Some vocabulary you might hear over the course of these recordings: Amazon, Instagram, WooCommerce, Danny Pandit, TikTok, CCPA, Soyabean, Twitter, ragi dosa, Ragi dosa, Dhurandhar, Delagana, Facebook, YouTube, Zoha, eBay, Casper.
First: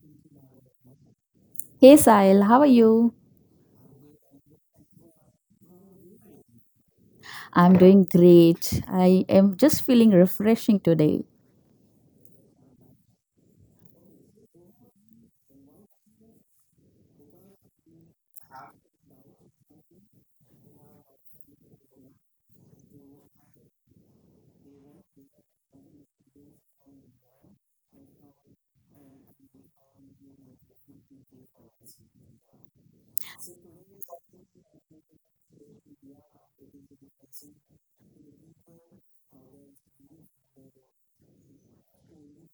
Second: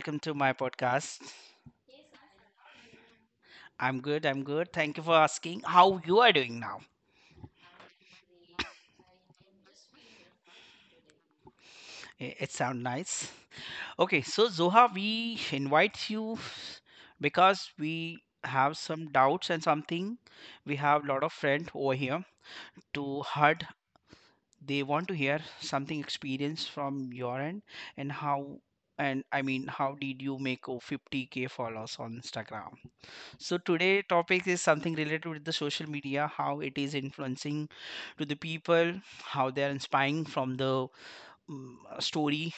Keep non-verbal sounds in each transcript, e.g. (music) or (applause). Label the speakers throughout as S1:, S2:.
S1: Welcome to my podcast.
S2: Hey Sahil, how are you?
S1: I'm good. I'm good. Thank you for asking. How you are doing now?
S2: I'm doing great. I am just feeling refreshing today.
S1: It sounds nice. Okay, so Zoha, we invite you because we have some doubts and something. We have a lot of friends over here to heard. They want to hear something experience from your end, and how, and I mean, how did you make, oh, 50k followers on Instagram? So today topic is something related with the social media, how it is influencing to the people, how they are inspiring from the story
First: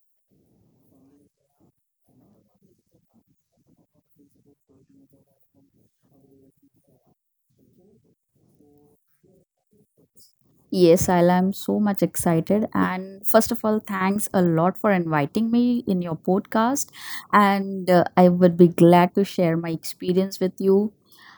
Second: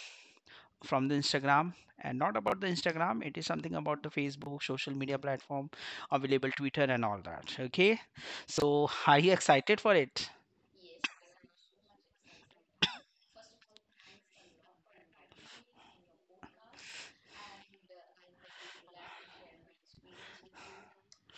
S1: from the Instagram, and not about the Instagram. It is something about the Facebook social media platform available, Twitter and all that. Okay, so are you excited for it?
S2: Yes, Sahil, I'm so much excited. And first of all, thanks a lot for inviting me in your podcast. And I would be glad to share my experience with you.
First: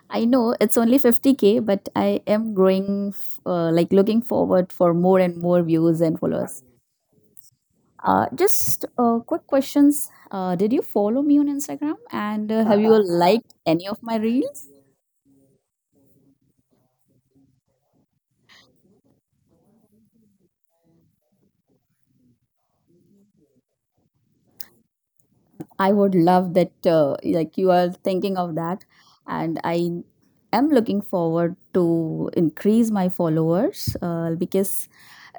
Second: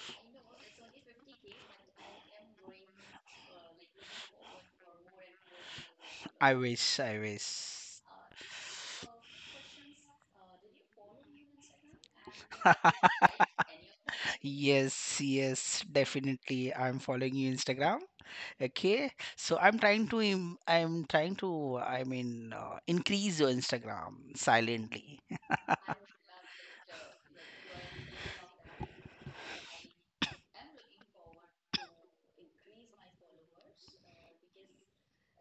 S2: I know it's only 50k, but I am growing, like looking forward for more and more views and
S1: I
S2: followers.
S1: wish, I wish.
S2: Just quick questions. Did you follow me on Instagram? And have you liked any of my reels?
S1: Yes, yes, definitely. I'm following you Instagram. Okay, so I'm trying to im- I'm trying to I mean increase your Instagram silently.
S2: I would love that, like you are thinking of that, and I am looking forward to increase my followers because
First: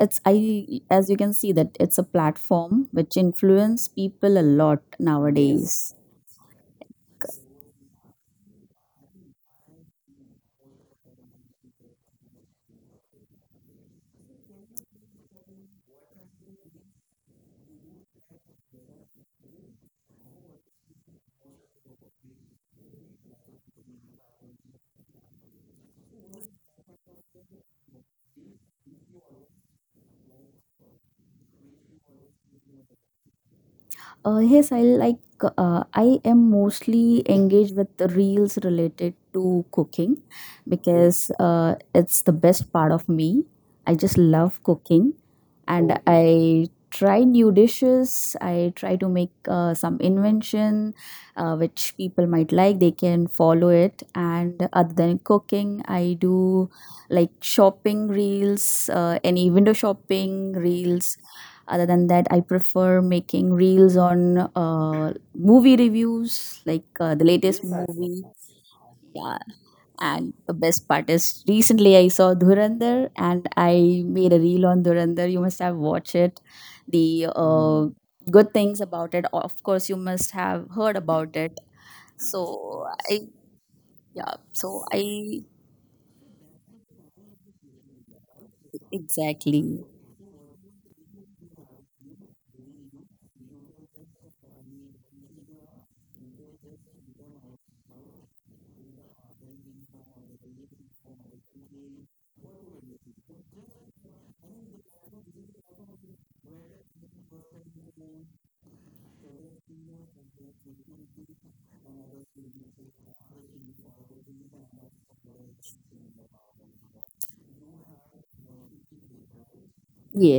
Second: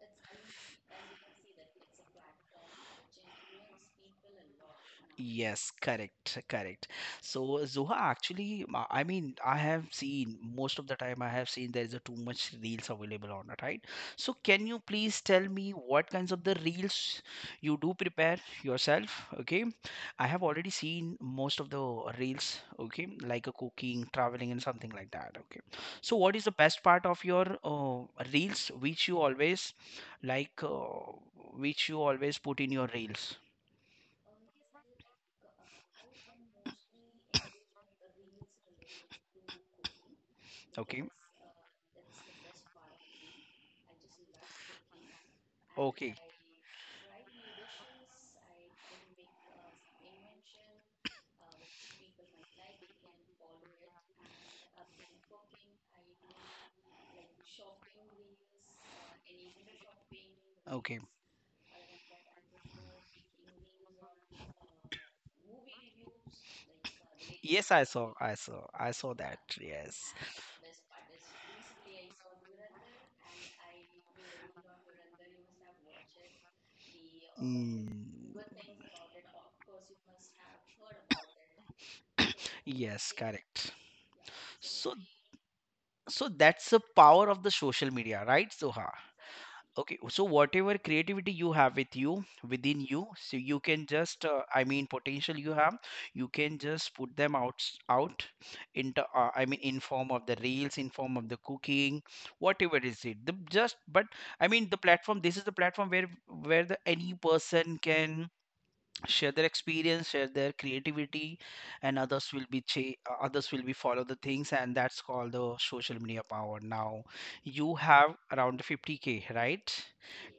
S2: it's I as you can see that it's a platform which influence people a lot. Yes,
S1: Yes,
S2: nowadays.
S1: correct, correct. So Zoha, actually, I mean, I have seen most of the time. I have seen there is a too much reels available on it, right? So can you please tell me what kinds of the reels you do prepare yourself? Okay, I have already seen most of the reels. Okay, like a cooking, traveling, and something like that. Okay, so what is the best part of your reels which you always like, which you always put in your reels?
S2: Yes, I like. I am mostly engaged with the reels related to cooking
S1: Okay,
S2: because it's the best part of me. I just love cooking, and
S1: okay,
S2: I try new dishes. I try to make some invention, which people might like. They can follow it. And other than cooking, I do like shopping reels, any window shopping
S1: okay.
S2: reels. Other than that, I prefer making reels on movie reviews, like the latest
S1: Yes, i saw
S2: movie.
S1: i saw i saw
S2: Yeah,
S1: that, yes.
S2: and the best part is recently I saw Dhurandhar and I made a reel on Dhurandhar. You must have watched it. The
S1: Mm,
S2: good things about it, of course, you must have heard about it. So
S1: yes,
S2: I,
S1: correct.
S2: yeah, so
S1: So,
S2: I
S1: so that's the power of the social media, right, Soha?
S2: exactly
S1: Okay, so whatever creativity you have with you, within you, so you can just, I mean, potential you have, you can just put them out out into, I mean, in form of the reels, in form of the cooking, whatever is it, the just but, I mean, the platform, this is the platform where the any person can share their experience, share their creativity, and others will be others will be follow the things, and that's called the social media power. Now you have around 50k, right?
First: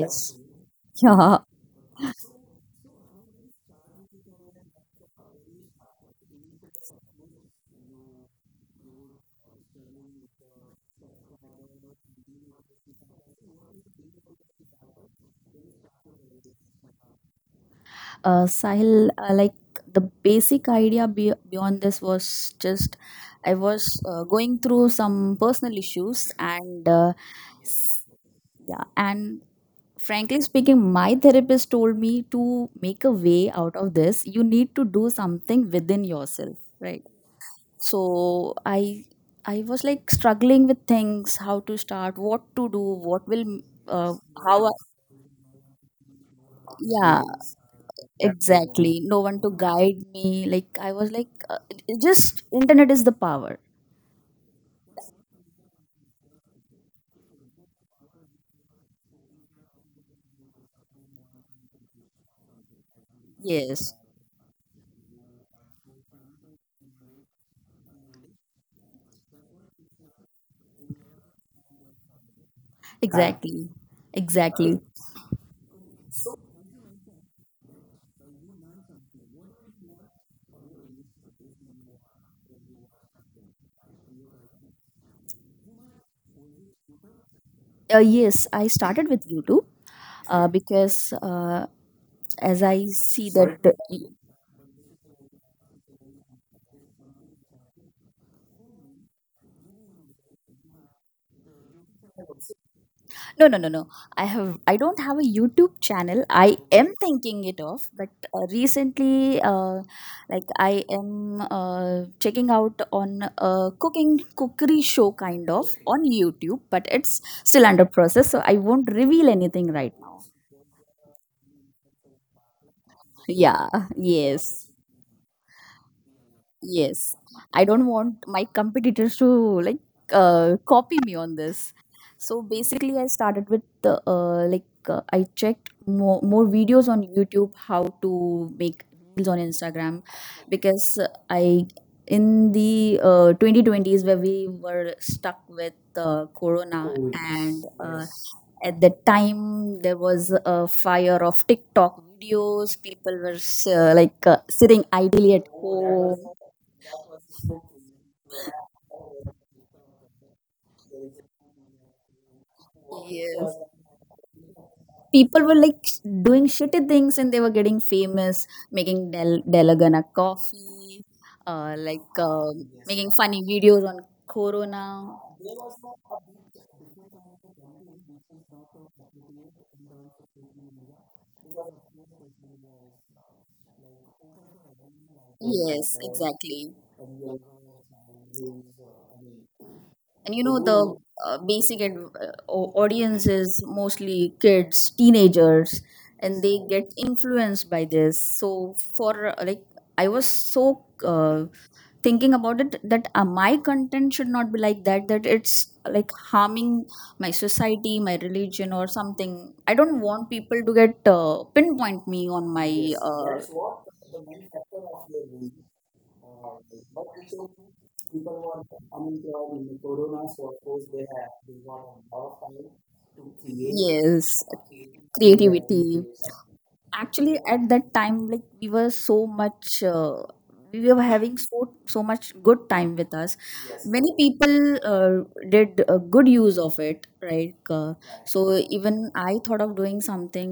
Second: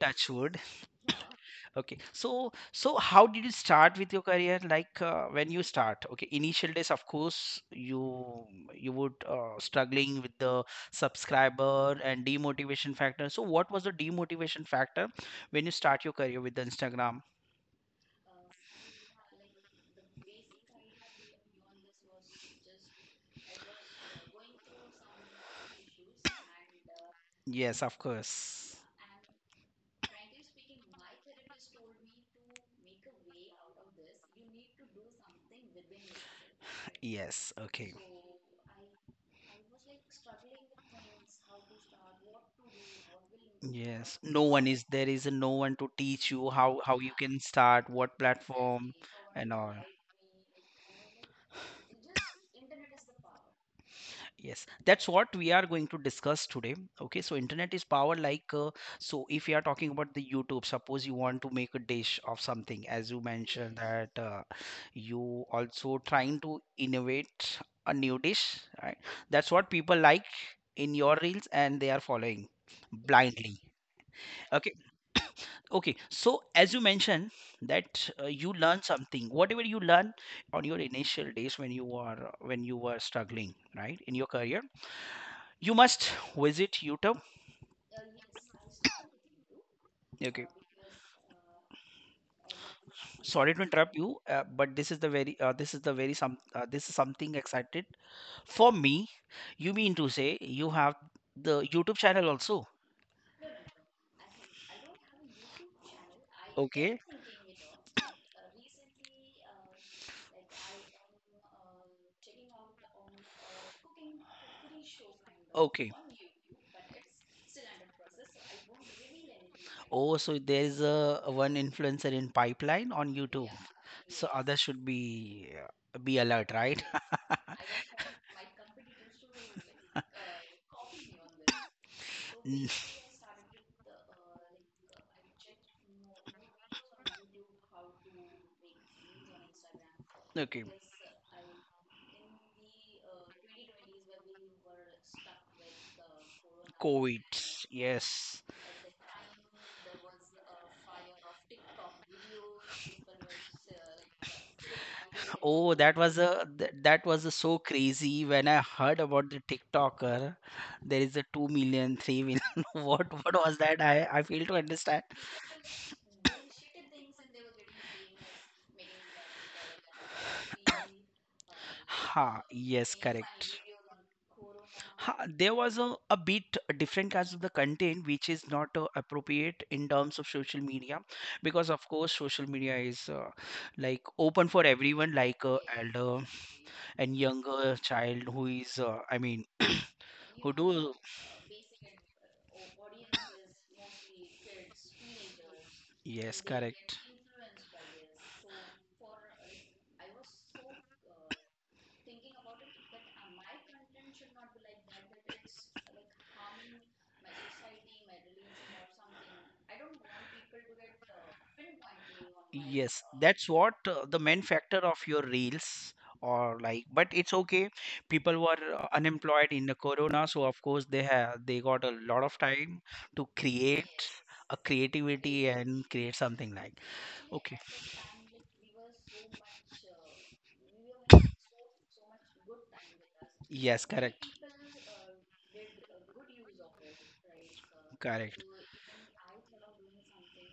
S1: Touch wood.
S2: (laughs) yeah.
S1: Okay, so so how did you start with your career, like, when you start? Okay, initial days, of course, you would struggling with the subscriber and demotivation factor. So what was the demotivation factor when you start your career with the Instagram?
S2: Sahil, like the basic idea beyond this was just I was going through some personal issues, and
S1: Yes, of course.
S2: yeah, and frankly speaking, my therapist told me to make a way out of this. You need to do something within yourself, right?
S1: Yes, okay.
S2: So I was like struggling with things, how to start, what to do, what will uh,
S1: Yes, no one
S2: how I,
S1: is, there is no one to teach you how you
S2: yeah,
S1: can start, what platform
S2: exactly. No one to
S1: and all.
S2: guide me, like I was like, just internet is the power.
S1: Yes, that's what we are going to discuss today. Okay, so internet is power, like, so if you are talking about the YouTube, suppose you want to make a dish of something, as you mentioned
S2: Yes,
S1: that, you also trying to innovate a new dish, right? That's what people like in your reels, and they are following blindly.
S2: exactly,
S1: Okay,
S2: exactly.
S1: okay. So as you mentioned that, you learn something, whatever you learn on your initial days when you are, when you were struggling, right, in your career, you must visit YouTube.
S2: Yes, I started with YouTube
S1: Okay,
S2: because as I see
S1: sorry to
S2: that
S1: interrupt you, but this is the very this is the very some this is something excited for me. You mean to say you have the YouTube channel also?
S2: No, no, no, no. I don't have a YouTube channel. I am
S1: Okay,
S2: thinking it of, but recently, like I am checking out on a cooking cookery show kind of
S1: okay.
S2: on YouTube, but it's still under process, so I won't reveal anything right
S1: Oh,
S2: now.
S1: so there is a one influencer in pipeline on YouTube.
S2: Yeah.
S1: So others
S2: Yes.
S1: should be alert, right?
S2: Yes, I don't want my competitors to like copy me on this. So basically, I started with the I checked more videos on YouTube how to make reels on Instagram
S1: (laughs) Okay.
S2: because I in the 2020s where we were stuck with Corona. Oh, yes,
S1: COVID.
S2: and
S1: Coronavirus.
S2: yes, yes.
S1: Yes. (laughs)
S2: At that time there was a fire of TikTok videos. People were sitting idly at
S1: Oh, that was
S2: home.
S1: a that was a so crazy when I heard about the TikToker. There is a 2 million, 3 million. (laughs) What
S2: Yes.
S1: was that? I fail to understand.
S2: People were like doing shitty things and they were getting famous, making Delagana coffee,
S1: Ha, yes,
S2: making funny
S1: correct.
S2: videos on
S1: Corona? Ha,
S2: Corona.
S1: there was a bit different kinds of the content, which is not appropriate in terms of social media, because of course social media is, like, open for everyone, like, yes,
S2: Yes,
S1: elder
S2: exactly.
S1: and younger child who is, I mean,
S2: And you
S1: who
S2: know,
S1: do,
S2: the audience is mostly kids, teenagers,
S1: yes,
S2: and they get
S1: correct.
S2: influenced by this. So, for like, I was so. Thinking about it that my content should not be like that, that it's like harming my society, my religion, or something. I don't want people to get pinpoint me on my
S1: Yes,
S2: uh,
S1: that's what the main factor of your reels, or like, but it's okay. People were unemployed in the corona, so of course they have, they got a lot of time to create
S2: yes,
S1: a creativity and
S2: creativity.
S1: create something like.
S2: Actually
S1: Okay,
S2: at that time, like, we were so much we were having so much good time with us.
S1: yes,
S2: Many
S1: correct,
S2: people did a good use of it, right?
S1: correct.
S2: So even I thought of doing something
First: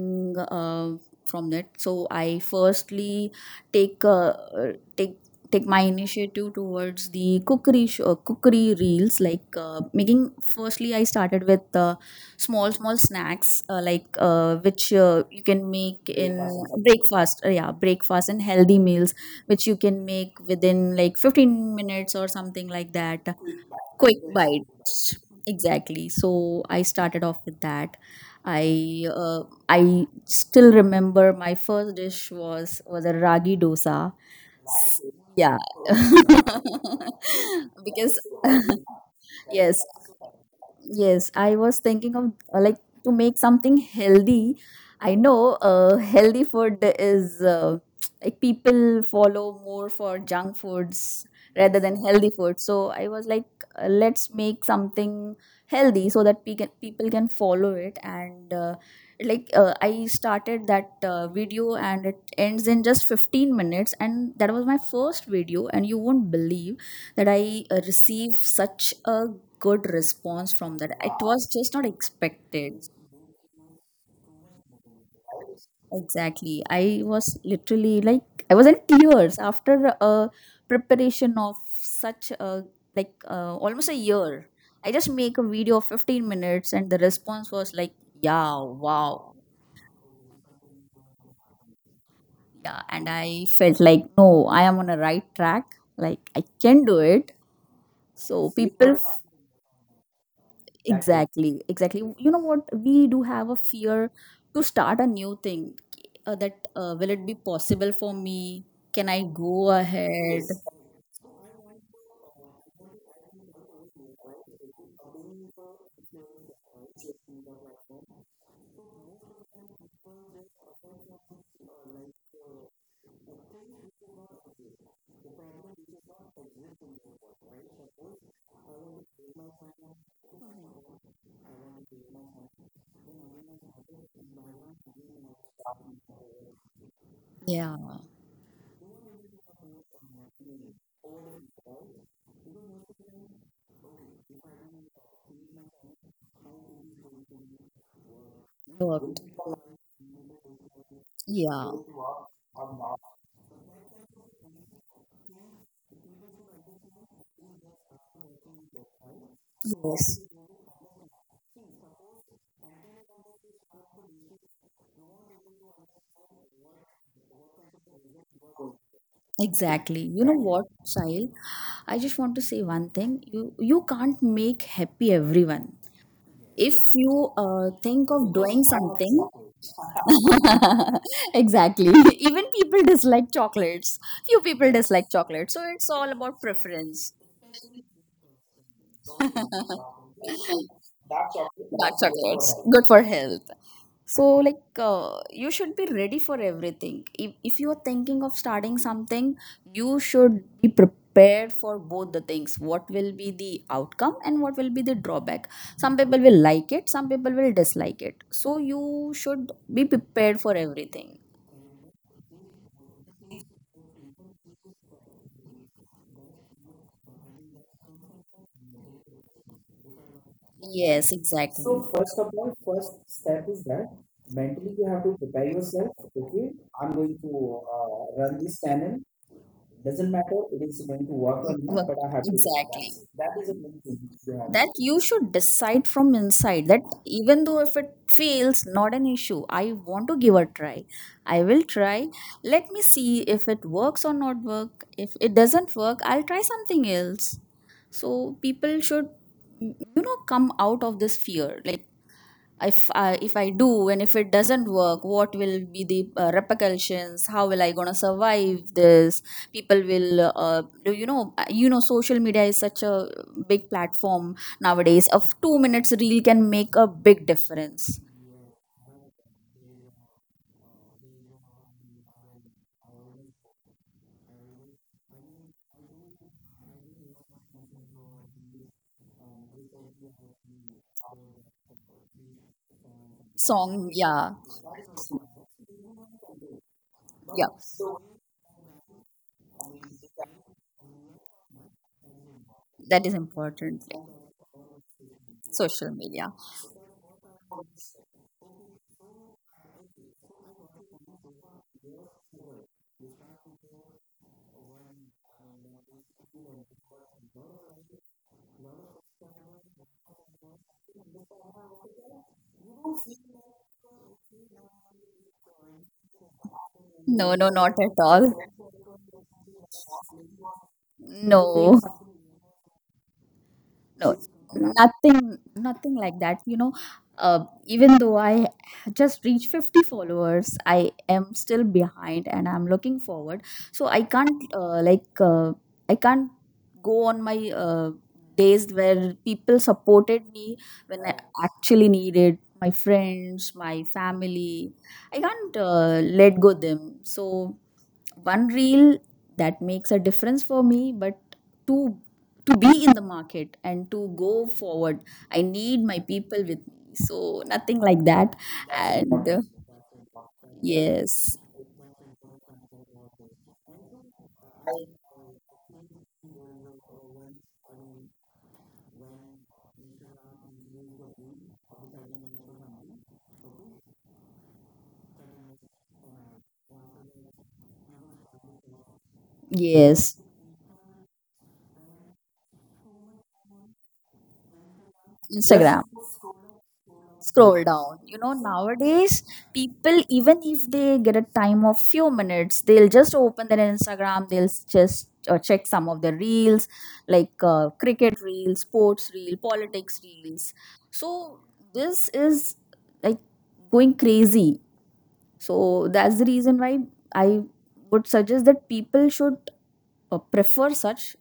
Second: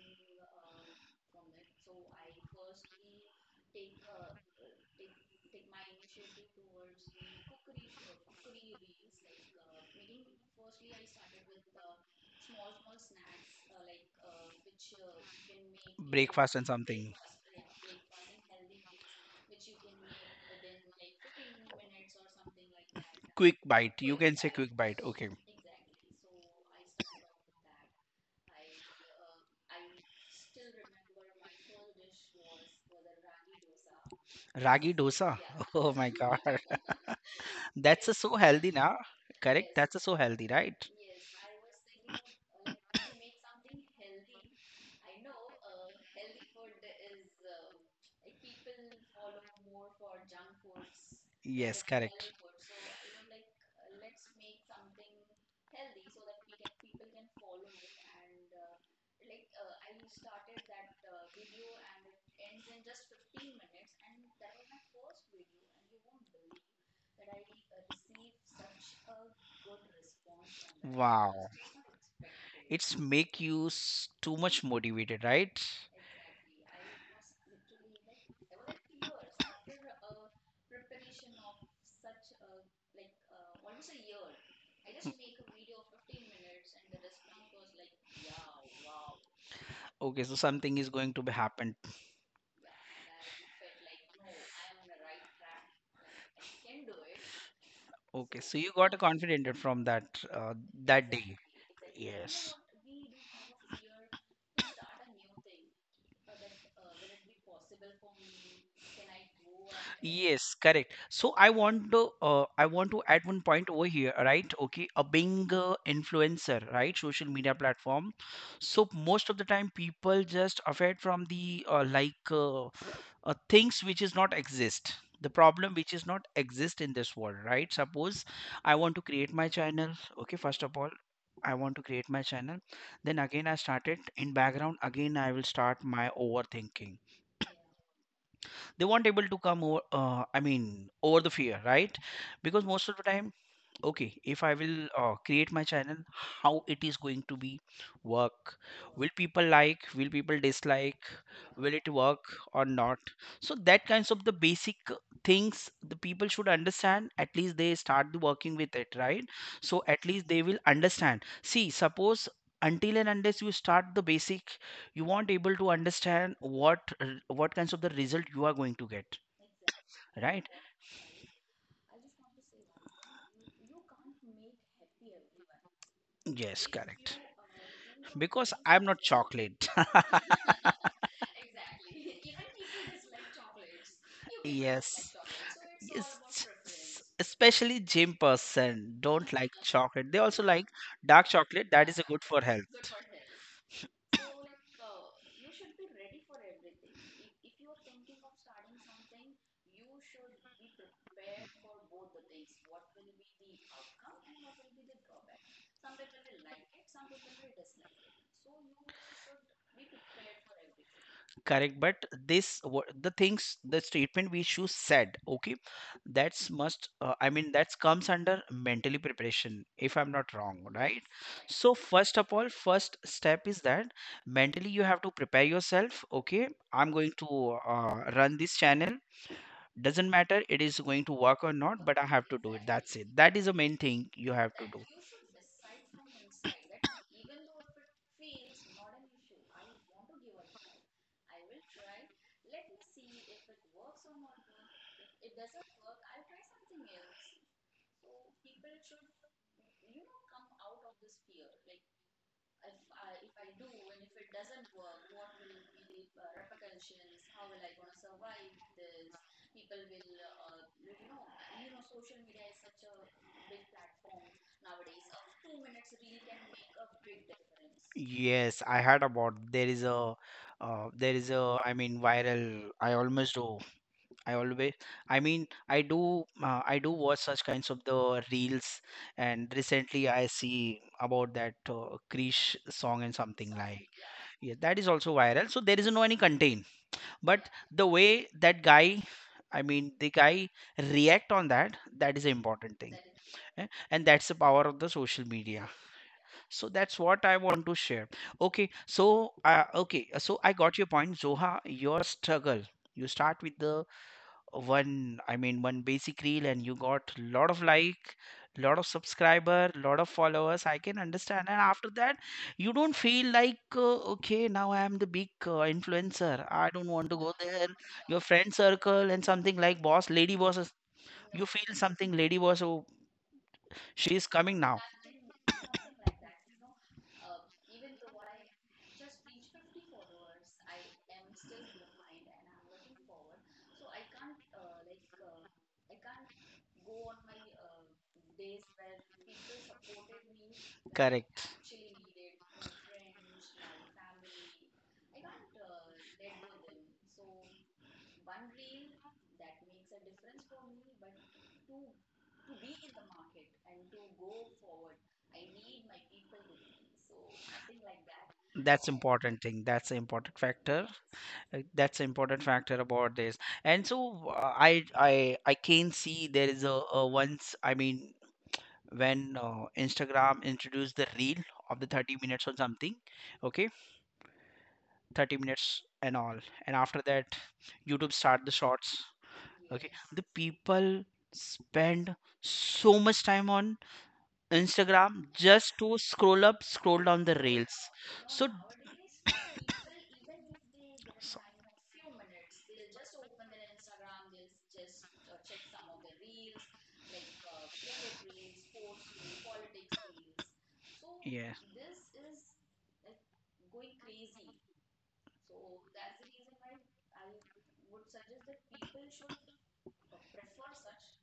S2: uh, from that. So I firstly take uh, uh, take take my initiative towards the cookery show, cookery reels, like making. Firstly I started with small snacks, which you can make in
S1: Breakfast and something.
S2: breakfast, yeah, breakfast and healthy meals which you can make within like 15 minutes or something like that.
S1: Quick bite. You
S2: Quick
S1: can say quick
S2: bites,
S1: bite. Okay.
S2: exactly. So I started off with that. i uh, I still remember my first dish was a ragi dosa.
S1: Ragi dosa.
S2: Yeah.
S1: (laughs) Oh my God. (laughs)
S2: (laughs)
S1: That's a, yes,
S2: because.
S1: so healthy
S2: (laughs)
S1: now. Correct?
S2: Yes,
S1: That's a so healthy, right?
S2: yes. I was thinking of like to make something healthy. I know healthy food is like people follow more for junk
S1: Was,
S2: foods rather
S1: yes,
S2: than healthy
S1: correct.
S2: food. So I was like, let's make something healthy so that people can follow it. And I started that video and it ends in just 15 minutes. And that was my first video. And you won't believe that I receive such a good response from that. It was
S1: Wow.
S2: just not
S1: Was not expected.
S2: expected.
S1: It's make you too much motivated, right?
S2: Exactly. I was literally like I was in tears after a preparation of such a almost a year. I just make a video of 15 minutes and the response was like, yeah, wow.
S1: Okay, so something is going to be happen.
S2: Yeah, and I felt like, no, I am on a right track. Like I can do it.
S1: Okay,
S2: So
S1: so you
S2: people
S1: got confident from that, uh,
S2: that is
S1: that day.
S2: exactly, exactly. You know
S1: Yes.
S2: what? We do have a fear to start a new thing. That Will it be possible for me? Can I go ahead?
S1: Yes,
S2: Yes.
S1: correct. So I want to, I want to add one point over here, right? Okay, a being influencer, right? Social media platform. So most of the time, people just afraid from the, like, things which is not exist, the problem which is not exist in this world, right? Suppose I want to create my channel. Okay, first of all, I want to create my channel, then again I start it in background, again I will start my overthinking.
S2: Yeah,
S1: They won't able to come over, I mean, over the fear, right? Because most of the time, okay, if I will create my channel, how it is going to be work, will
S2: worked.
S1: people like, will people dislike,
S2: Yeah,
S1: will it work or not? So that kinds of the basic things the people should understand, at least they start the working with it, right? So at
S2: yes,
S1: least they will understand. See, suppose, until and unless you start the basic, you won't able to understand what what kinds of the result you are going to get,
S2: exactly. You know
S1: right?
S2: what, Sahil? I just want to say one thing. You can't make happy everyone.
S1: Yes,
S2: If you
S1: correct.
S2: think of
S1: Because
S2: doing
S1: I'm not
S2: something,
S1: chocolate.
S2: (laughs) exactly. (laughs) Even people dislike chocolates. Few people dislike
S1: Yes.
S2: chocolates. So it's
S1: Yes.
S2: all about preference.
S1: (laughs) Especially gym person don't like chocolate. They also like dark
S2: Dark
S1: chocolate. That is good for
S2: chocolates.
S1: health.
S2: Good for health. So, like, you should be ready for everything. If you are thinking of starting something, you should be prepared for both the things. What will be the outcome and what will be the drawback? Some people will like it, some people will dislike it. So, you should be prepared for everything.
S1: Correct. But this what the things, the statement which you said. Okay, that's must. I mean, that comes under mentally preparation, if I'm not wrong, right?
S2: Yes, exactly.
S1: So first of all, first step is that mentally you have to prepare yourself. Okay, I'm going to run this channel. Doesn't matter it is going to work
S2: Wo-
S1: or not, but I have to do it.
S2: Exactly.
S1: That's it. That is the main thing you have to
S2: That
S1: do.
S2: do. You should decide from inside that even though if it fails, not an issue. I want to give a try. I will try. Let me see if it works or not work. If it doesn't work, I'll try something else. So people should, you know, come out of this fear. Like if I do and if it doesn't work, what will be the repercussions? How will I gonna survive this? People will, do you know, social media is such a big platform nowadays. Of 2 minutes reel can make a big difference.
S1: Yes, I heard about there is a, there is a, I mean, viral, I almost do I always I mean, I do I do watch such kinds of the reels. And recently I see about that, Krish song and something like,
S2: Song, yeah,
S1: yeah, that is also viral. So there is no any content,
S2: yeah,
S1: but the way that guy, I mean, the guy react on that, that is an important thing.
S2: that is
S1: Eh,
S2: important.
S1: and that's the power of the social media.
S2: Social media.
S1: So that's what I want to share. Okay, so okay, so I got your point, Zoha. Your struggle, you start with the one, I mean, one basic reel, and you got lot of like, lot of subscriber, lot of followers, I can understand. And after that, you don't feel like, okay, now I am the big influencer, I don't want to go
S2: No, no,
S1: there,
S2: not at
S1: your
S2: all.
S1: friend circle and something like, boss, you feel
S2: No.
S1: something, lady boss, oh, she
S2: No,
S1: is coming now.
S2: nothing, nothing like that, you know. Even though I just reached 50 followers, I am still behind and I'm looking forward. So I can't i can't go on my days where people supported me when I
S1: Correct,
S2: actually needed my friends, my family. I can't let go them. So one reel that makes a difference for me, but to to be in the market and to go forward, I need my people with me. So nothing like that.
S1: that's
S2: And
S1: important thing, that's an important factor.
S2: yes,
S1: That's an important factor about this. And so, uh, i i I can see there is a, once, I mean, when Instagram introduced the reel of the 30 minutes or something, okay, 30 minutes and all, and after that, YouTube start the shorts. Okay,
S2: yes.
S1: the people spend so much time on Instagram just
S2: Instagram,
S1: to scroll up, scroll down the
S2: scroll
S1: reels.
S2: down, you know.
S1: So,
S2: Nowadays,
S1: (coughs)
S2: people, even if they get a
S1: so-
S2: time of few minutes, they'll just open their Instagram, they'll s- just check some of the reels, like cricket reels, sports reel, politics reels. So
S1: yeah.
S2: this is like going crazy. So that's the reason why I would suggest that people should prefer such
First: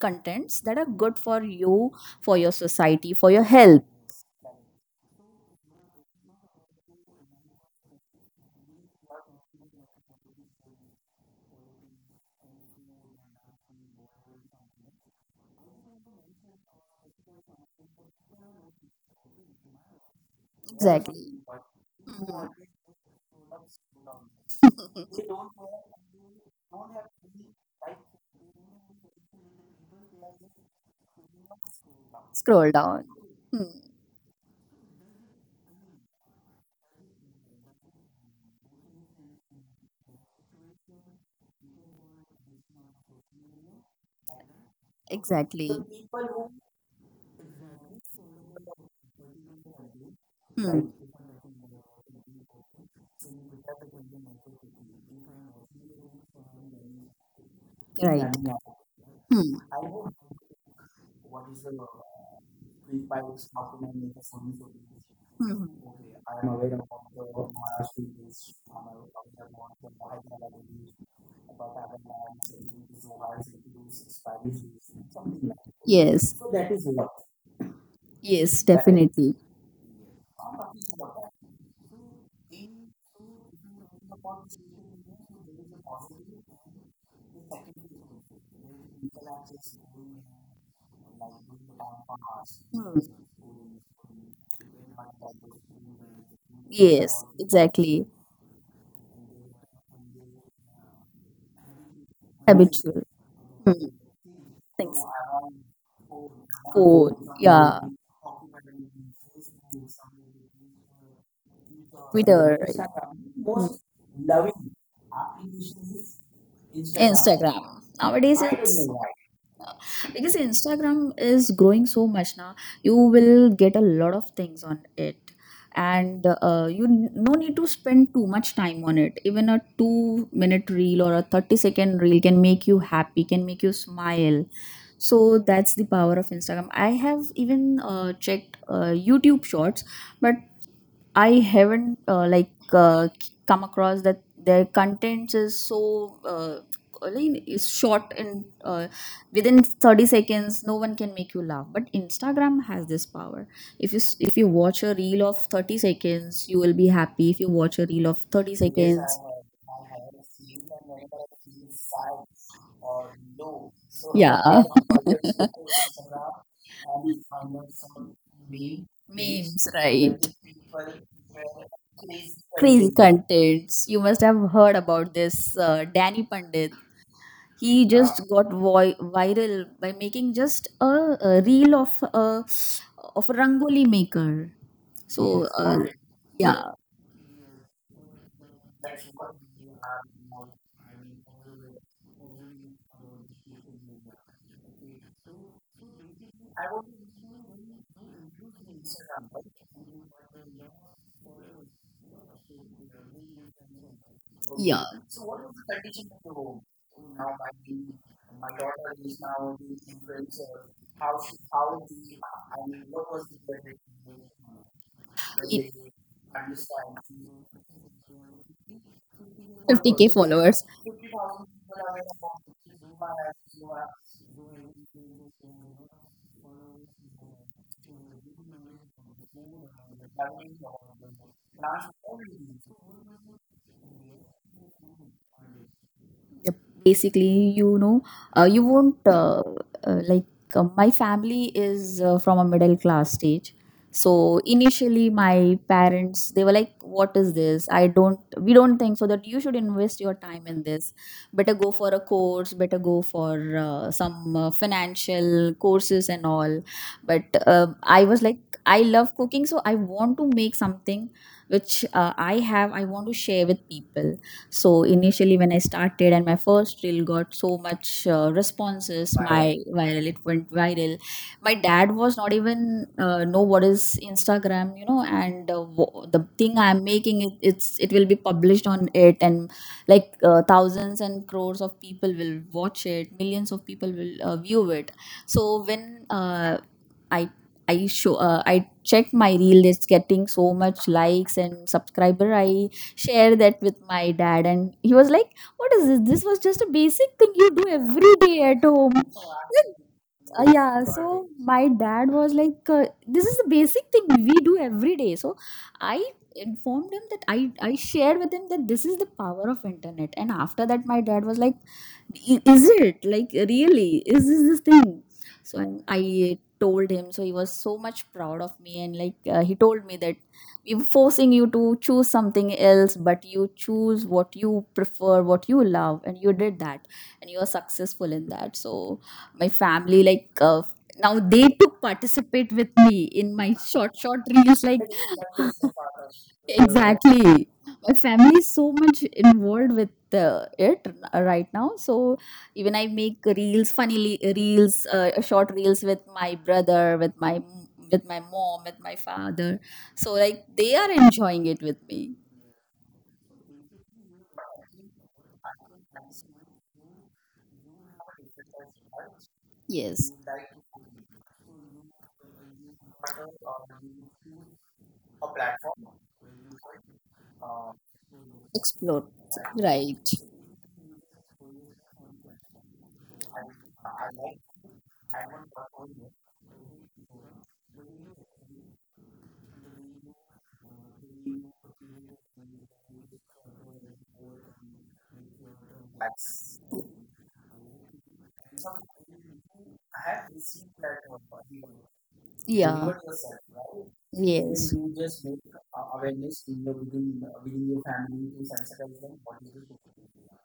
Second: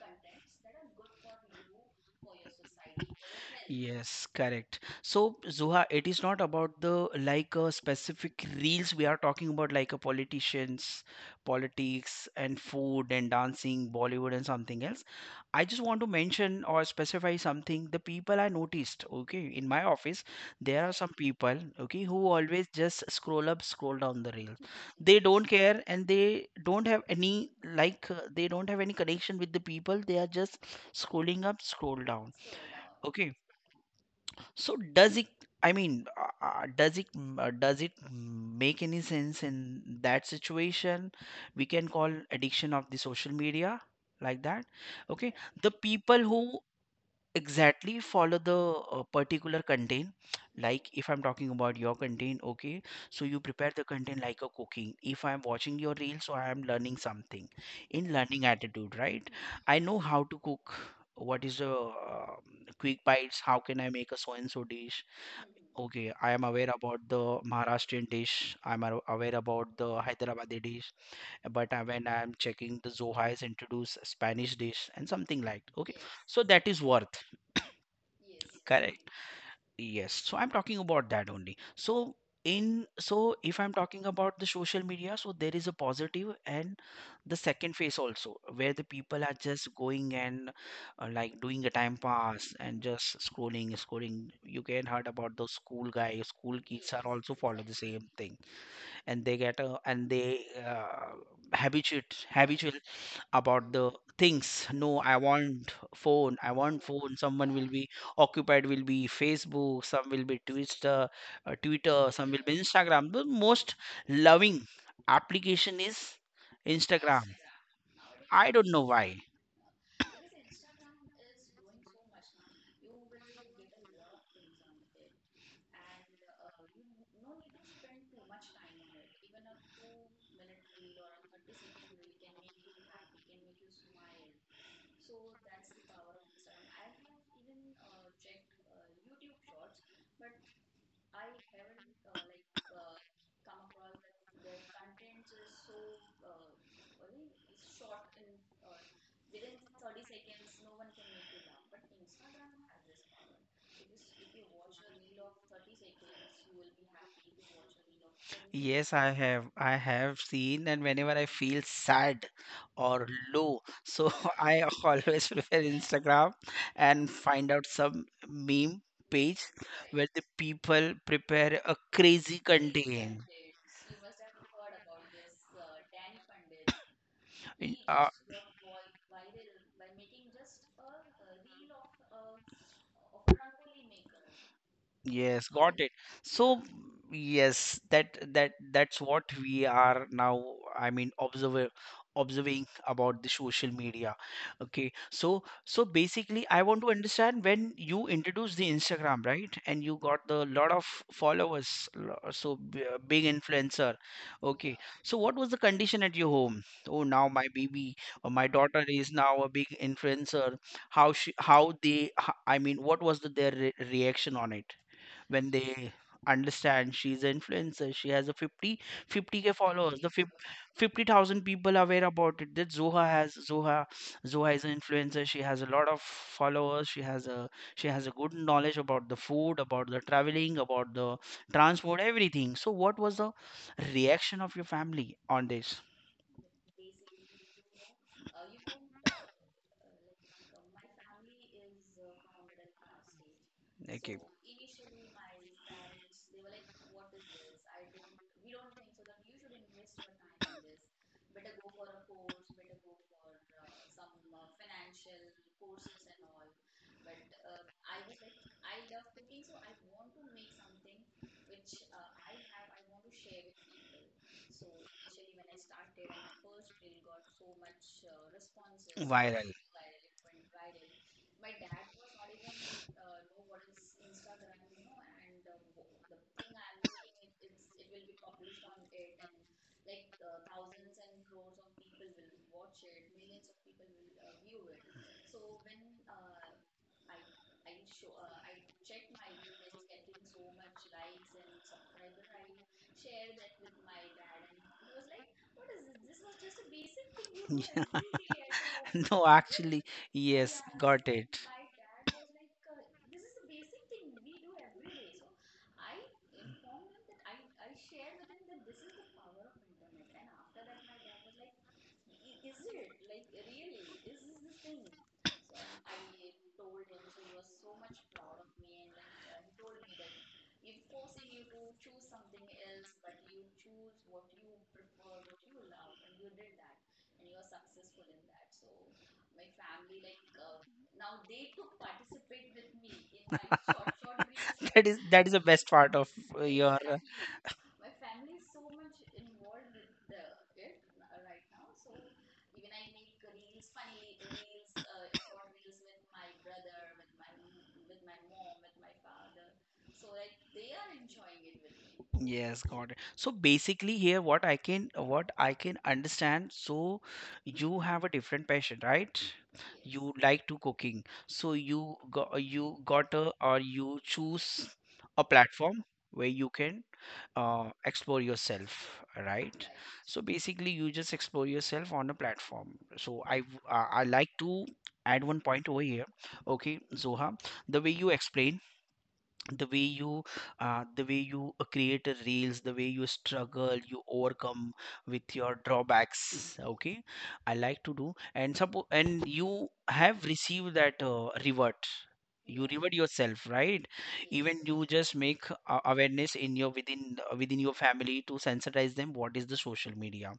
S2: contents that are good for you, for your society, for your health.
S1: Yes, correct. So, Zuha, it is not about the, like, specific reels we are talking about, like a politicians, politics, and food, and dancing, Bollywood, and something else. I just want to mention or specify something. The people I noticed, okay, in my office, there are some
S2: Exactly.
S1: people, okay, who always just scroll up, scroll down the reel. They don't care, and they don't have any like, they don't have any connection with the people. They are just scrolling up, scroll down.
S2: Scroll down.
S1: Okay,
S2: Hmm.
S1: so does it, I mean, does it does it make any sense in that situation? We can call addiction of the social media, like that. Okay,
S2: Exactly.
S1: the people who exactly follow the particular content.
S2: Hmm.
S1: Like if I'm talking about your content, okay, so you prepare the content like a cooking. If I'm watching your reel, so I am learning something, in
S2: Right.
S1: learning attitude, right?
S2: Hmm. Hmm.
S1: I know how to cook, what is the quick bites, how can I make a so and so dish. Okay, I am aware about the Maharashtrian dish, I'm aware about the Hyderabadi dish. But when I'm checking, the Zoha is introduced Spanish dish and something like, okay.
S2: Yes.
S1: So that is worth.
S2: Yes.
S1: Correct.
S2: Definitely.
S1: Yes. So I'm talking about that only. So in so if I'm talking about the social media, so there is a positive and the second phase also where the people are just going and like doing a time pass and
S2: Hmm.
S1: just scrolling, scrolling. You can heard about those school guys, school kids are
S2: Yes.
S1: also follow the, exactly,
S2: Exactly.
S1: same thing, and they get a, and they habituate habitualize
S2: Habitual.
S1: about
S2: Hmm,
S1: the things. No,
S2: things.
S1: I want phone, I want
S2: Food,
S1: phone, someone will
S2: yeah,
S1: be occupied, will be Facebook, some will be Twitter, some
S2: Twitter,
S1: will be
S2: right?
S1: Instagram. The
S2: Hmm,
S1: most loving application is Instagram.
S2: Instagram. Nowadays,
S1: I don't know
S2: it's
S1: why.
S2: because Instagram is growing so much now. You will get a lot of things on it, and no need to spend too much time on it. Even a 2 minute reel or a 30 second reel can make you happy, can make you smile. So that's the power of Instagram. I have even checked YouTube shorts, but I haven't come across that their contents is so is short and within 30 seconds no one can make you laugh, but Instagram has this power. If you watch a reel of 30 seconds, you will be happy. If you watch a reel of 30
S1: Yes, I
S2: seconds,
S1: have. I have seen, and whenever I feel sad or low, so (laughs)
S2: yeah.
S1: I always prefer Instagram
S2: (laughs)
S1: and find out some meme page where the people prepare a crazy
S2: crazy
S1: content. (coughs)
S2: contents. You must have heard about this Danny Pandit.
S1: In-
S2: He just got viral by making just a reel
S1: uh,
S2: of a rangoli maker. So
S1: Yes, got it. So
S2: yeah,
S1: yes, that's what we are now, I mean, observer observing about the social media. Okay. So basically I want to understand when you introduced the Instagram, right? And you got the lot of followers, big influencer. Okay.
S2: yeah,
S1: So what was the condition at your home? Oh, now my baby or my daughter is now a big influencer. How she, how they, I mean, what was their re reaction on it? When
S2: It-
S1: they understand she's an influencer, she has a fifty k followers,
S2: 50k
S1: the
S2: followers.
S1: 50,000 people are aware about it, that zoha has zoha zoha is an influencer. She has a lot of followers. She has a good knowledge about the food, about the traveling, about the transport, everything. So what was the reaction of your family on this?
S2: Yep. Basically, you know, you won't like my family is from a middle class stage.
S1: Okay.
S2: So initially, my parents they were like, "What is this? I don't. We don't think so that you should invest your time in this. Better go for a course. Better go for some financial courses and all." But I was like, "I love cooking, so I want to make something which I have. I want to share with people." So initially, when I started and my first reel got so much responses,
S1: Viral.
S2: my viral it went viral. My dad was not even know what is Instagram, you know, and the thing I'm making it, it will be published on it, and like thousands and crores of people will watch it, millions of people will view it. So when I I show I check my reel is getting so much likes and subscriber. I share that with my dad, and he was like, "What is this? This was just a basic thing you do
S1: Yeah.
S2: every day at home."
S1: (laughs) No, actually, yes,
S2: Yeah,
S1: got
S2: so
S1: it.
S2: my dad was like, "This is the basic thing we do every day." So I informed him that I shared with him that this is the power of internet, and after that, my dad was like, "I- Is it like really? Is this thing?" So I told him so he was so much proud of me and he told me that we were forcing you to choose something else, but you choose what you prefer, what you love, and you did that, and you are successful in that. So my family, now they took participate with me in my short
S1: (laughs)
S2: short reels like
S1: That is the best
S2: (laughs)
S1: part of your
S2: exactly. My family is so much involved with it right now. So even I make reels, short reels with my brother, with my, with my mom, with my father. So like they are enjoying it with me.
S1: Yes, got it. So basically here what I can understand, so you have a different passion, right?
S2: Yes,
S1: You like to cooking. So you got a or you choose a platform where you can explore yourself,
S2: explore,
S1: right?
S2: right,
S1: So basically you just explore yourself on a platform. So I like to add one point over here. Okay, Zoha, the way you explain, the way you the way you create a reels, the way you struggle, you overcome with your drawbacks, okay. I like to do, and suppose, and you have received that reward, you
S2: yeah,
S1: reward yourself, right? Even, yes,
S2: yes,
S1: you just make awareness in your within within your family to sensitize them what is the social media.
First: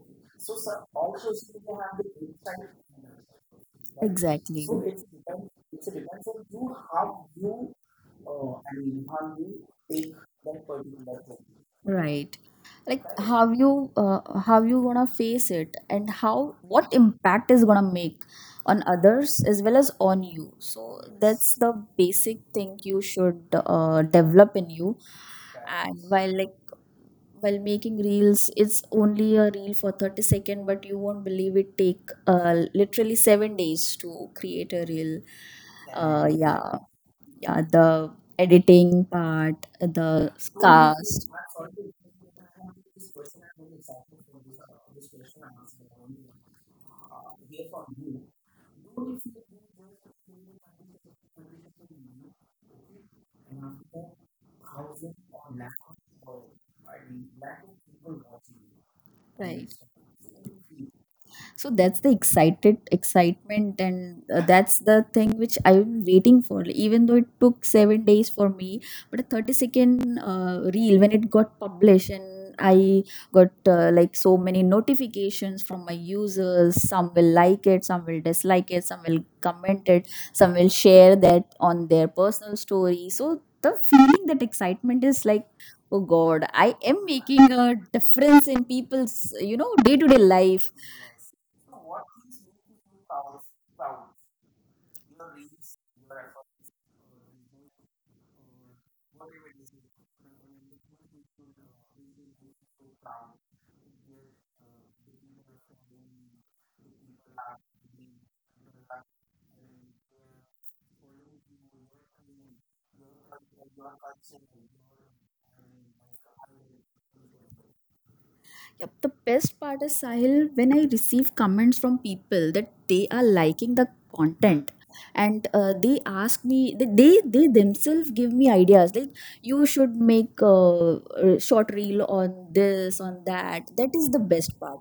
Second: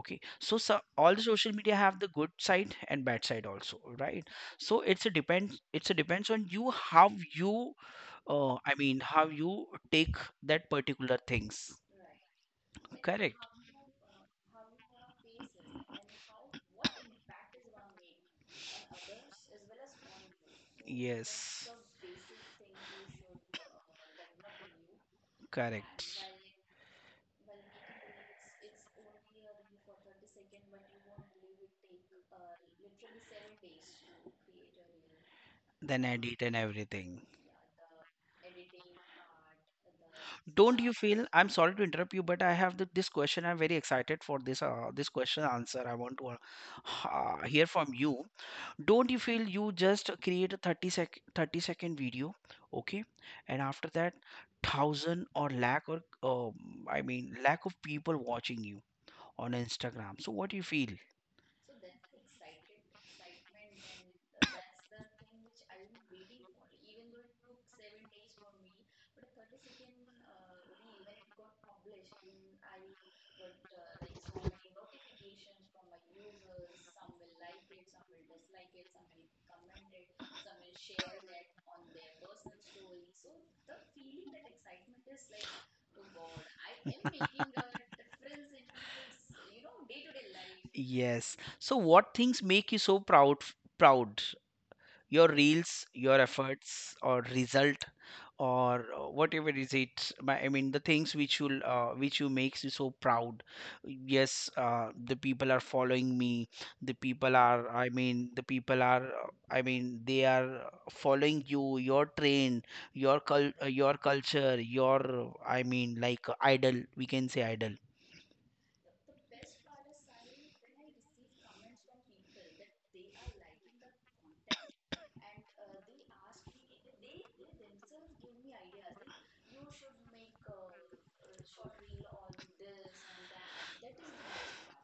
S1: Okay, so all the social media have the good side and bad side also, right?
S2: exactly.
S1: So it's a depends on you how you, oh, I mean, how you take that particular things.
S2: Right. Like
S1: Correct.
S2: how you gonna face it and how what impact is gonna make on others as well as on you. So that's
S1: Yes.
S2: the basic thing you should develop in you. And
S1: Correct.
S2: while making reels, it's only a reel for 30 second, but you won't believe it take literally 7 days to create a reel.
S1: Then
S2: Uh,
S1: edit and
S2: yeah
S1: everything.
S2: yeah, the editing part, the
S1: Don't you feel?
S2: cast.
S1: I'm sorry to interrupt you, but I have this question. I'm very excited for this. This question answer. I want to hear from you. Don't you feel you just create a 30-second video, okay, and after that, thousand or lakh or I mean, lack of people watching you on
S2: Right.
S1: Instagram. So what do you feel?
S2: So that's the excited excitement, and that's the thing which I'm waiting for. Even though it took 7 days for me, but a 30 second reel when it got published, and I got like so many notifications from my users. Some will like it, some will dislike it, some will comment it, some will share that on their personal story. So the feeling, that excitement is like, oh god, I am making a difference in people's, you know, day to day life.
S1: Yes, so what things make you so proud, proud? Your reels, your efforts, or result, or whatever is it, I mean, the things which will which you makes you so proud. Yes. The people are following me, the people are, I mean, the people are, I mean, they are following you, your train, your your culture, your, I mean, like idol, we can say idol.
S2: Yep, the best part is, Sahil, when I receive comments from people that they are liking the content, and they ask me, they themselves give me ideas like you should make a short reel on this, on that. That is the best part.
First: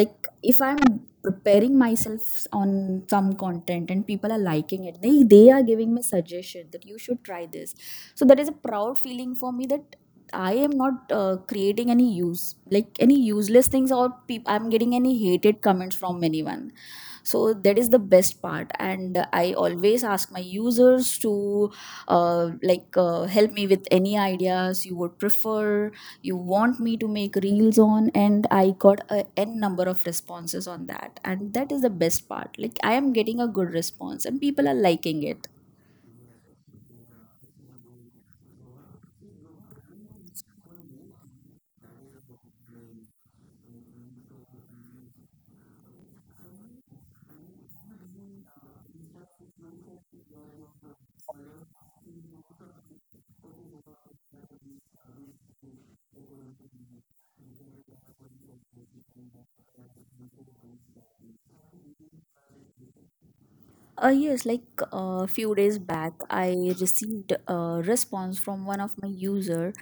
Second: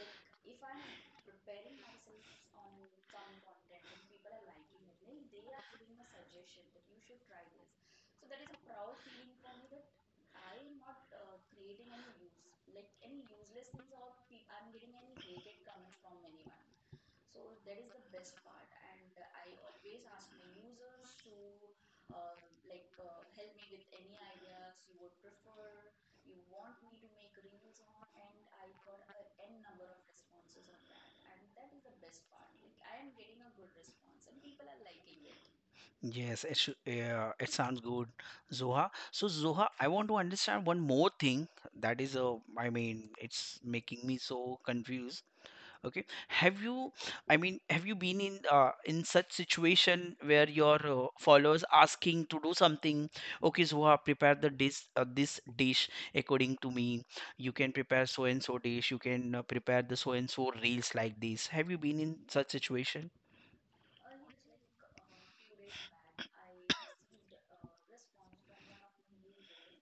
S2: Like if I'm preparing myself on some content and people are liking it, they are giving me suggestion that you should try this. So that is a proud feeling for me, that I am not creating any use, like any useless things, or peop- I'm getting any hated comments from anyone. So that is the best part, and I always ask my users to help me with any ideas you would prefer, you want me to make reels on, and I got a n number of responses on that, and that is the best part. Like I am getting a good response, and people are liking it.
S1: Yes, it should, yeah, it sounds good, Zoha. So, Zoha, I want to understand one more thing that is, I mean, it's making me so confused. Okay, have you, I mean, have you been in such situation where your followers asking to do something? Okay, Zoha, prepare the dish, this dish according to me. You can prepare so and so dish. You can prepare the so and so reels like this. Have you been in such situation?
S2: Yes, like a few days back, I received a response from one of my user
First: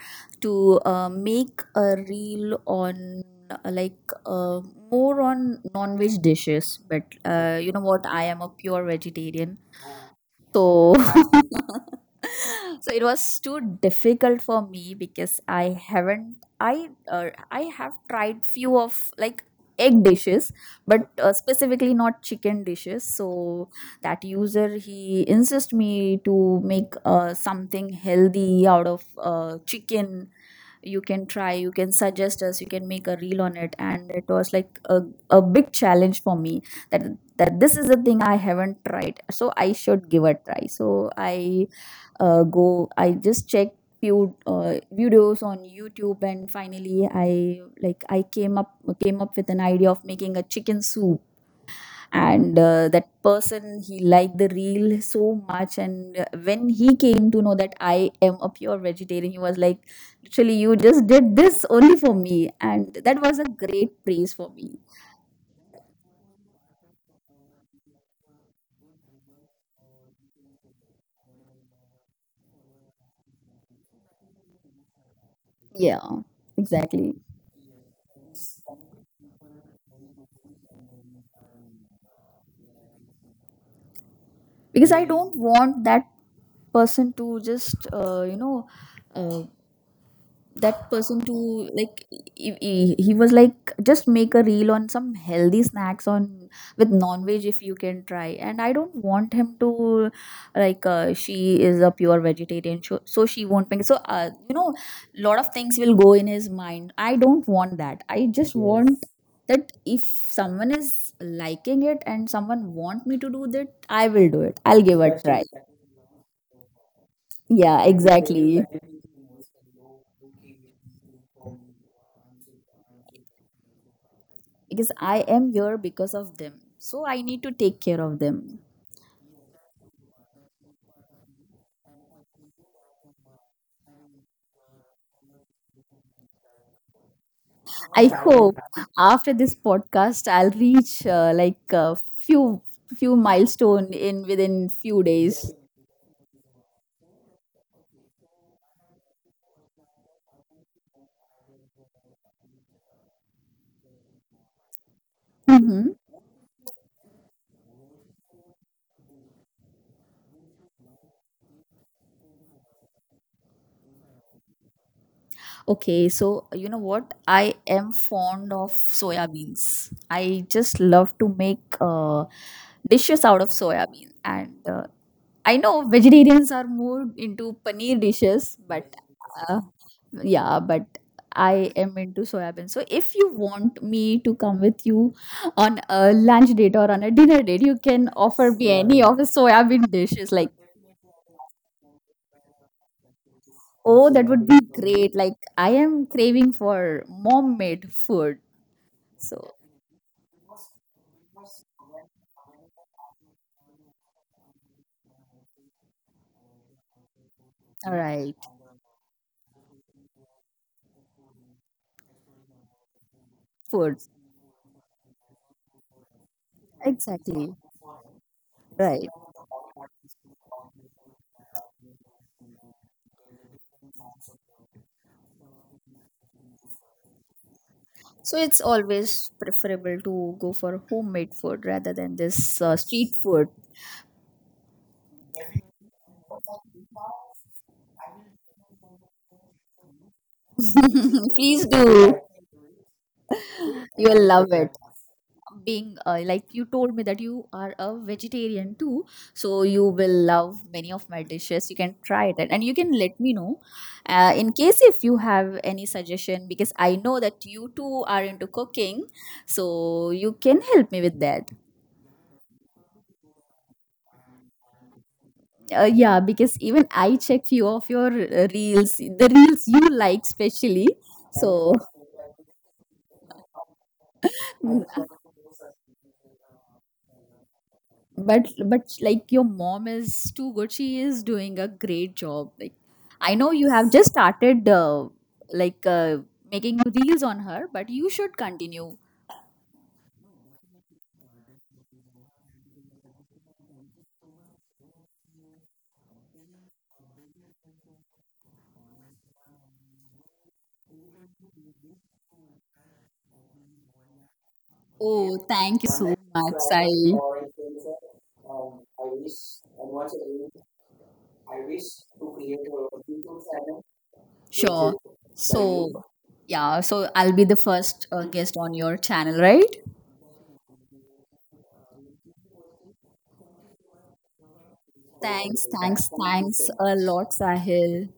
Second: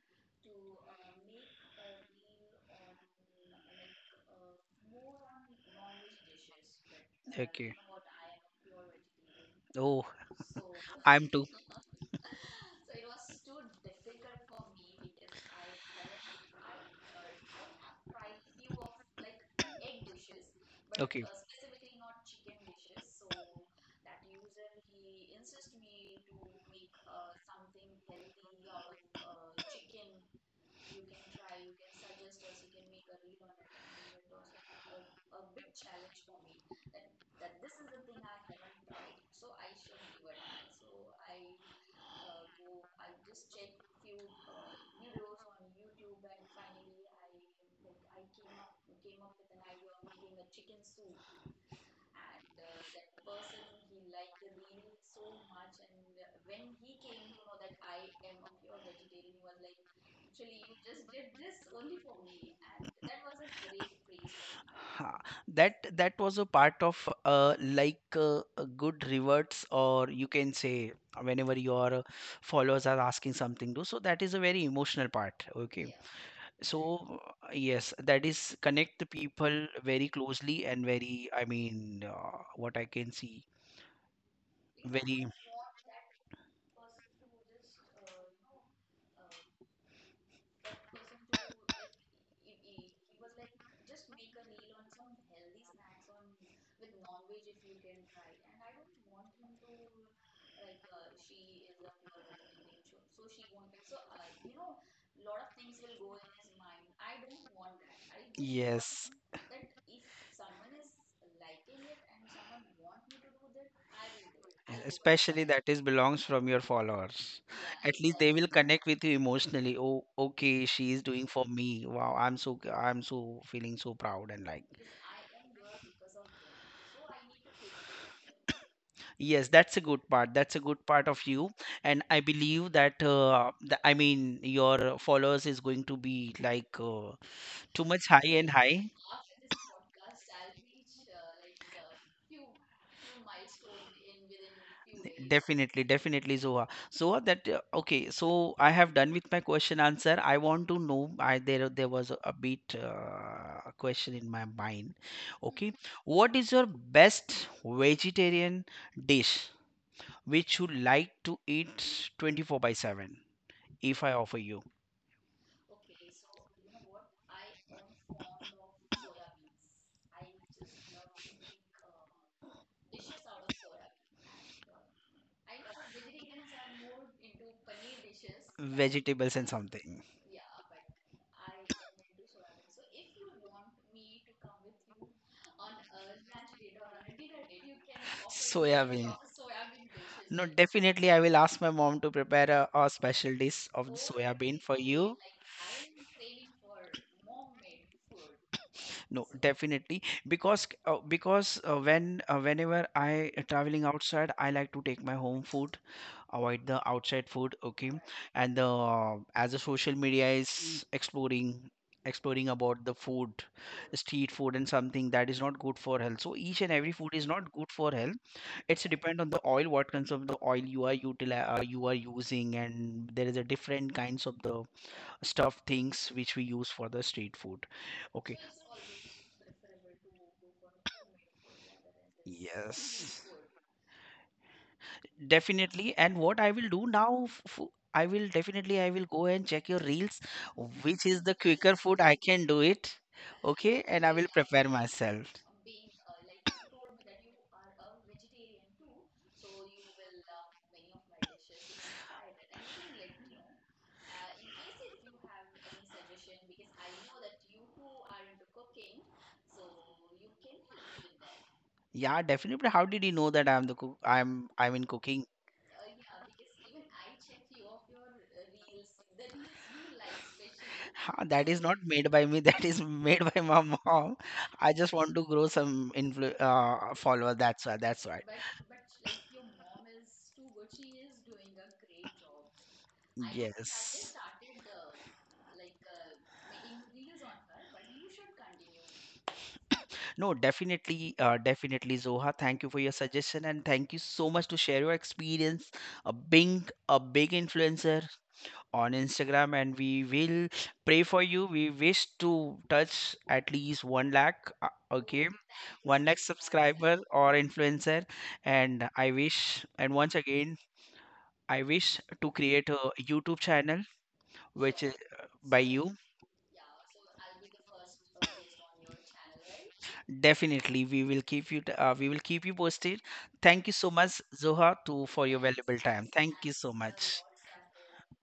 S2: to make a reel on uh, like uh, more on non-veg dishes. But you
S1: Okay.
S2: know what? I am a pure vegetarian,
S1: Oh,
S2: so,
S1: (laughs) I'm too.
S2: (laughs) so it was too difficult for me because I haven't I have tried few of like egg dishes, but
S1: Okay.
S2: specifically not chicken dishes. So that user, he insists me to make something healthy out of chicken. You can try, you can suggest us, you can make a reel on it. And it was like a big challenge for me that that this is the thing I haven't tried, so I should give a try. So I just checked few videos on YouTube, and finally I like I came up with an idea of making a chicken soup. And that person, he liked the reel so much. And when he came to know that I am a pure vegetarian, he was like, literally you just did this only for me. And that was a great praise for me.
S1: Ha, That was a part of like a good rewards, or you can say whenever your followers are asking something to. So that is a very emotional part. Okay.
S2: Yeah, exactly.
S1: So, yes, that is connect the people very closely and very, I mean, what I can see,
S2: Because I Mm.
S1: very,
S2: don't want that person to just uh, that person to like, he was like, just make a reel on some healthy snacks on with non-veg if you can try. And I don't want him to she is a pure vegetarian, so, so she won't make, so you know, a lot of things will go in his mind. I don't want that. I just want
S1: yes,
S2: that if someone is liking it and someone want me to do that, I will do it, I'll give a try.
S1: especially that is belongs from your followers.
S2: Yeah,
S1: At least they will
S2: exactly.
S1: connect with you emotionally. Oh, okay, she is doing for me. Wow, I'm so feeling so proud and like.
S2: Because I am here because of them, so I need to take care of them.
S1: Yes, that's a good part. That's a good part of you. And I believe that, I mean, your followers is going to be like too much
S2: I
S1: high and
S2: hope
S1: high.
S2: after this podcast I'll reach like a few few milestone in within few days.
S1: Definitely, definitely, Zoha. So that okay. So I have done with my question answer. I want to know. I There was a bit question in my mind. Okay,
S2: Mhm.
S1: what is your best vegetarian dish which you like to eat 24/7? If I offer you
S2: Okay, so you know what? I am fond of soya beans. I just love to make dishes out of soya bean, and I know vegetarians are more into paneer dishes, but
S1: vegetables and
S2: uh,
S1: something?
S2: yeah, but I am into soya beans. So if you want me to come with you on a lunch date or on a dinner date, you can offer me any
S1: Soyabean.
S2: of the soya bean dishes.
S1: No,
S2: Like,
S1: definitely I will ask my mom to prepare a special dish of the
S2: oh, that
S1: soya
S2: would
S1: bean
S2: be
S1: for
S2: great!
S1: you.
S2: Like, I am craving for mom-made food.
S1: No,
S2: So,
S1: definitely because whenever I traveling outside, I like to take my home food, avoid the outside food,
S2: all
S1: okay.
S2: right,
S1: And the as the social media is exploring, about the food,
S2: food.
S1: street food and something that is not good for health. So each and every food is
S2: Exactly.
S1: not good for health. It's
S2: Right.
S1: depend on the oil, what kinds of the oil you are utili you are using, and there is a different kinds of the stuff things which we use for the street food.
S2: So
S1: Okay.
S2: it's always preferable to go for homemade food rather than this street
S1: Yes.
S2: food.
S1: Definitely. And what I will do now, I will definitely, I will go and check your reels, which is
S2: (laughs)
S1: the
S2: Please
S1: quicker food
S2: do.
S1: I can do it. Okay, and I
S2: You'll
S1: will
S2: love
S1: prepare
S2: it.
S1: myself.
S2: Being you told me that you are a vegetarian too, so you will love many of my dishes. You can try it and you can let me know in case if you have any suggestion, because I know that you too are into cooking, so you can help me with that.
S1: Yeah, definitely. How did you know that I'm the cook? I'm in cooking.
S2: Yeah, because even I check few of your reels, the reels you like specially.
S1: Ha, that is
S2: So,
S1: not made by me. (laughs) That is made by my mom. I
S2: mm,
S1: just want to grow some influ follower. That's why. That's why.
S2: but like your mom is too good. She is doing a great job. Like I know you have just
S1: Yes.
S2: started like uh, making reels on her, but you should continue.
S1: No, definitely, definitely, Zoha. Thank you for your suggestion and thank you so much to share your experience of being a big influencer on Instagram. And we will pray for you. We wish to touch at least 1 lakh, okay,
S2: Oh, thank you
S1: one
S2: so
S1: lakh
S2: much. I
S1: subscriber or influencer. And I wish, and once again, I wish to create a YouTube channel which is
S2: sure.
S1: by you.
S2: So yeah, so I'll be the first guest on your channel, right?
S1: Definitely, we will keep you. We will keep you posted. Thank you so much, Zoha, too, for your
S2: Thanks,
S1: valuable time.
S2: thanks,
S1: Thank you so
S2: thanks a
S1: much.
S2: lot, Sahil.